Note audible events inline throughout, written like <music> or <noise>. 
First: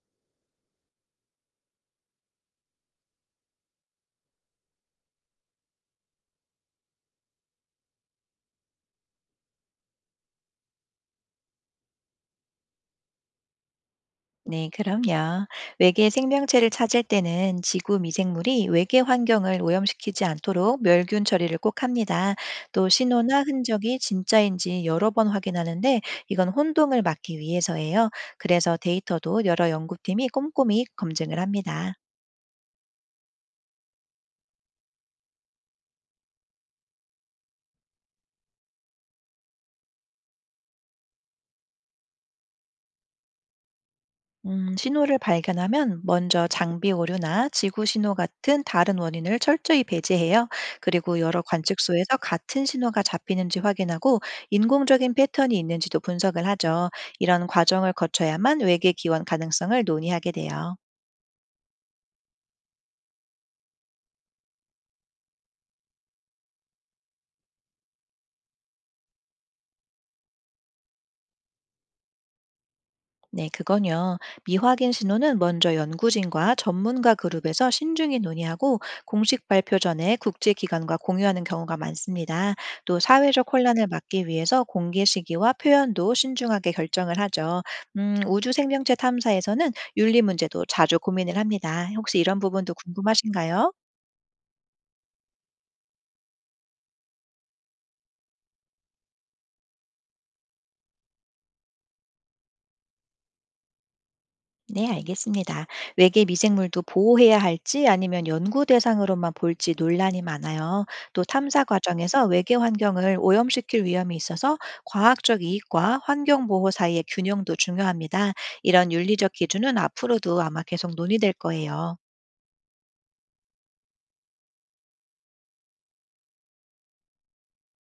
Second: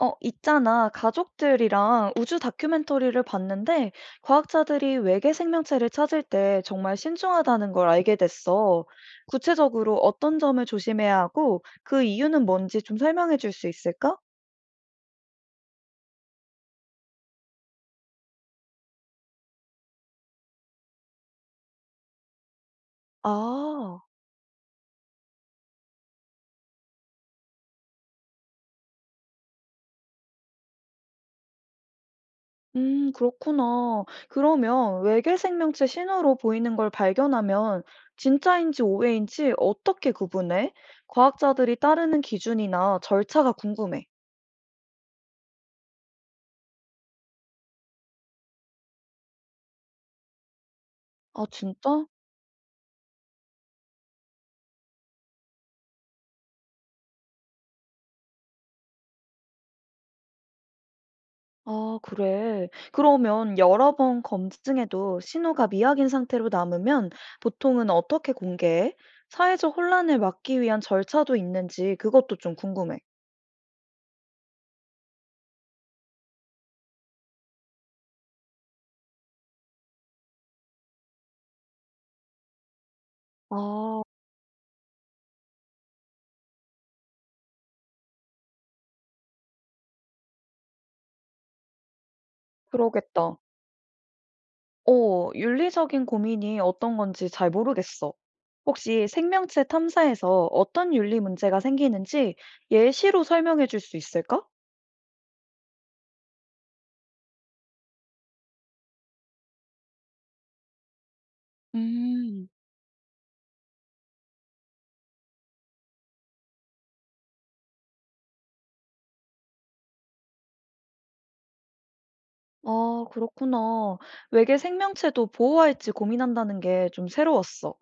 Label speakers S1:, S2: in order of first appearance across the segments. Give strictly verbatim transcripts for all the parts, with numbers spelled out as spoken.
S1: 어, 있잖아. 가족들이랑 우주 다큐멘터리를 봤는데, 과학자들이 외계 생명체를 찾을 때 정말 신중하다는 걸 알게 됐어. 구체적으로 어떤 점을 조심해야 하고, 그 이유는 뭔지 좀 설명해 줄 수 있을까?
S2: 네, 그럼요. 외계 생명체를 찾을 때는 지구 미생물이 외계 환경을 오염시키지 않도록 멸균 처리를 꼭 합니다. 또 신호나 흔적이
S1: 아,
S2: 진짜인지 여러 번 확인하는데 이건 혼동을 막기 위해서예요. 그래서 데이터도 여러 연구팀이 꼼꼼히 검증을 합니다.
S1: 음, 그렇구나. 그러면 외계 생명체 신호로 보이는 걸 발견하면, 진짜인지 오해인지 어떻게 구분해? 과학자들이 따르는 기준이나 절차가 궁금해.
S2: 음, 신호를 발견하면 먼저 장비 오류나 지구 신호 같은 다른 원인을 철저히 배제해요. 그리고 여러
S1: 아, 진짜?
S2: 관측소에서 같은 신호가 잡히는지 확인하고 인공적인 패턴이 있는지도 분석을 하죠. 이런 과정을 거쳐야만 외계 기원 가능성을 논의하게 돼요.
S1: 아, 그래. 그러면 여러 번 검증해도 신호가 미약인 상태로 남으면 보통은 어떻게 공개해? 사회적 혼란을 막기 위한 절차도 있는지 그것도 좀 궁금해.
S2: 네, 그건요. 미확인 신호는 먼저 연구진과 전문가 그룹에서 신중히 논의하고 공식 발표 전에 국제기관과 공유하는 경우가 많습니다. 또 사회적 혼란을
S1: 아,
S2: 막기 위해서 공개 시기와 표현도 신중하게 결정을 하죠. 음, 우주 생명체 탐사에서는 윤리 문제도 자주 고민을 합니다. 혹시 이런 부분도
S1: 그러겠다.
S2: 궁금하신가요?
S1: 어, 윤리적인 고민이 어떤 건지 잘 모르겠어. 혹시 생명체 탐사에서 어떤 윤리 문제가 생기는지 예시로 설명해 줄 수 있을까?
S2: 네, 알겠습니다. 외계 미생물도 보호해야 할지 아니면 연구 대상으로만 볼지 논란이 많아요. 또 탐사 과정에서
S1: 음.
S2: 외계 환경을 오염시킬 위험이 있어서 과학적 이익과 환경 보호 사이의 균형도 중요합니다. 이런 윤리적 기준은 앞으로도 아마 계속 논의될 거예요.
S1: 아, 그렇구나. 외계 생명체도 보호할지 고민한다는 게 좀 새로웠어.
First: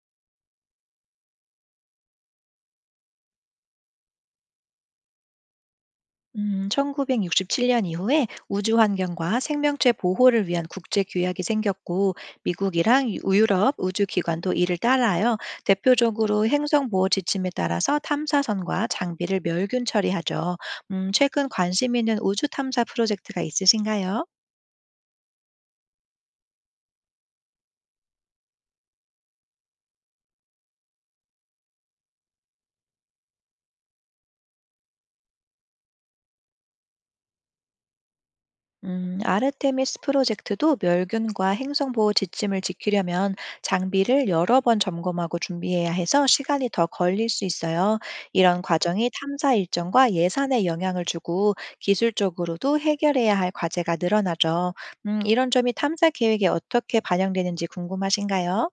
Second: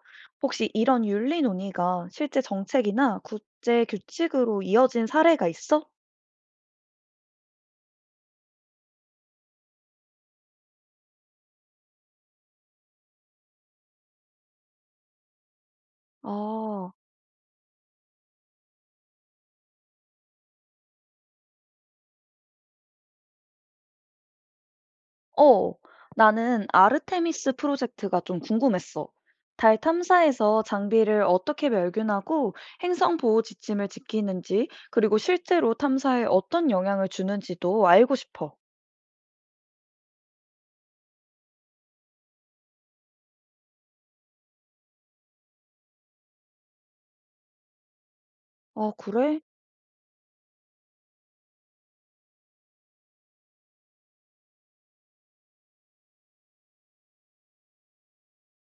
S1: 혹시 이런 윤리 논의가 실제 정책이나 국제 규칙으로 이어진 사례가 있어?
S2: 음, 천구백육십칠 년 이후에 우주 환경과 생명체 보호를 위한 국제 규약이 생겼고 미국이랑 유- 유럽 우주 기관도 이를 따라요. 대표적으로 행성
S1: 아,
S2: 보호 지침에 따라서 탐사선과 장비를 멸균 처리하죠. 음, 최근 관심 있는 우주 탐사 프로젝트가 있으신가요?
S1: 어. 나는 아르테미스 프로젝트가 좀 궁금했어. 달 탐사에서 장비를 어떻게 멸균하고 행성 보호 지침을 지키는지, 그리고 실제로 탐사에 어떤 영향을 주는지도 알고 싶어.
S2: 음, 아르테미스 프로젝트도 멸균과 행성 보호 지침을 지키려면 장비를 여러 번 점검하고 준비해야 해서 시간이 더 걸릴 수 있어요. 이런
S1: 아,
S2: 과정이
S1: 그래?
S2: 탐사 일정과 예산에 영향을 주고 기술적으로도 해결해야 할 과제가 늘어나죠. 음, 이런 점이 탐사 계획에 어떻게 반영되는지 궁금하신가요?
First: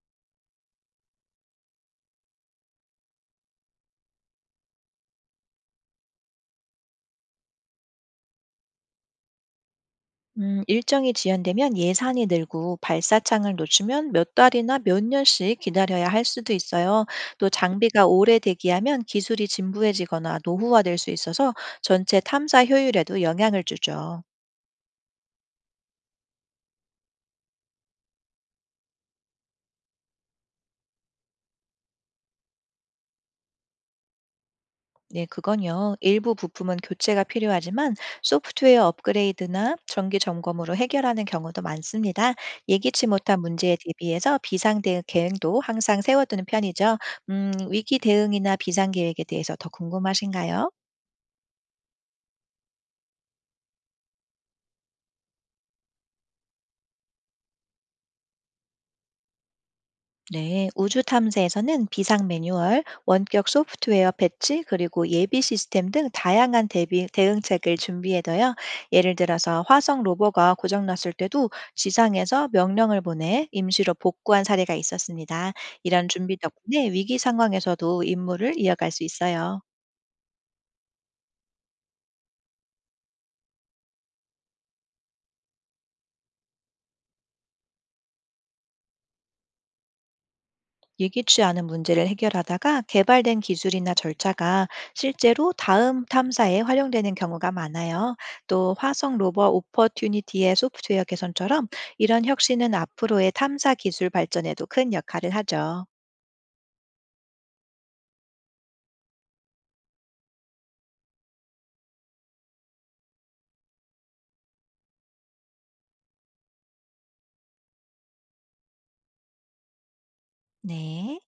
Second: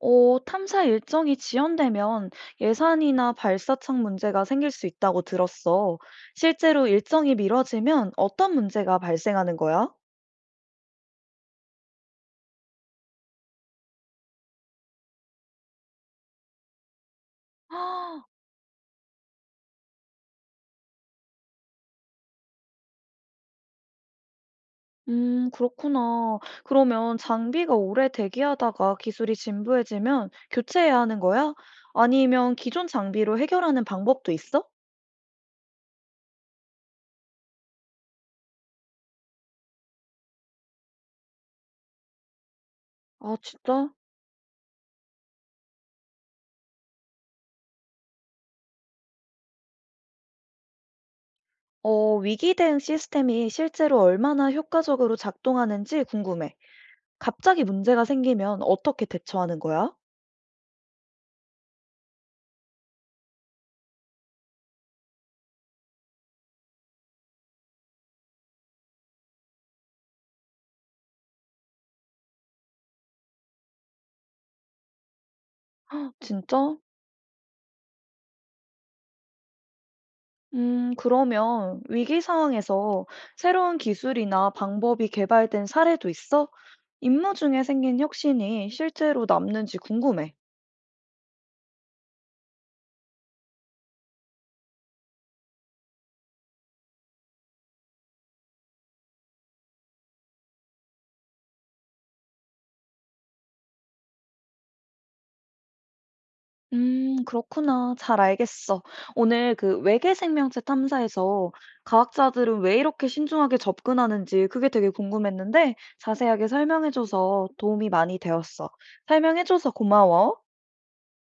S1: 어, 탐사 일정이 지연되면 예산이나 발사창 문제가 생길 수 있다고 들었어. 실제로 일정이 미뤄지면 어떤 문제가 발생하는 거야? <gasps>
S2: 음, 일정이 지연되면 예산이 늘고 발사창을 놓치면 몇 달이나 몇 년씩 기다려야 할 수도 있어요. 또 장비가
S1: 아,
S2: 오래 대기하면 기술이 진부해지거나 노후화될 수 있어서 전체 탐사 효율에도 영향을 주죠.
S1: 음, 그렇구나. 그러면 장비가 오래 대기하다가 기술이 진부해지면 교체해야 하는 거야? 아니면 기존 장비로 해결하는 방법도 있어?
S2: 네, 그건요. 일부 부품은 교체가 필요하지만 소프트웨어 업그레이드나 정기 점검으로 해결하는 경우도 많습니다. 예기치
S1: 아,
S2: 못한 문제에
S1: 진짜?
S2: 대비해서 비상 대응 계획도 항상 세워두는 편이죠. 음, 위기 대응이나 비상 계획에 대해서 더 궁금하신가요?
S1: 어, 위기 대응 시스템이 실제로 얼마나 효과적으로 작동하는지 궁금해. 갑자기 문제가 생기면 어떻게 대처하는 거야?
S2: 네, 우주 탐사에서는 비상 매뉴얼, 원격 소프트웨어 패치, 그리고 예비 시스템 등 다양한 대비, 대응책을 준비해둬요. 예를 들어서 화성 로버가 고장났을 때도 지상에서 명령을 보내 임시로 복구한 사례가 있었습니다. 이런 준비
S1: 진짜?
S2: 덕분에 위기 상황에서도 임무를 이어갈 수 있어요.
S1: 음, 그러면 위기 상황에서 새로운 기술이나 방법이 개발된 사례도 있어? 임무 중에 생긴 혁신이 실제로 남는지 궁금해.
S2: 예기치 않은 문제를 해결하다가 개발된 기술이나 절차가 실제로 다음 탐사에 활용되는 경우가 많아요. 또 화성 로버 오퍼튜니티의 소프트웨어 개선처럼 이런 혁신은 앞으로의 탐사 기술 발전에도 큰 역할을 하죠.
S1: 음, 그렇구나. 잘 알겠어. 오늘 그 외계 생명체 탐사에서 과학자들은 왜 이렇게 신중하게 접근하는지 그게 되게 궁금했는데 자세하게 설명해줘서 도움이 많이 되었어. 설명해줘서 고마워.
S2: 네.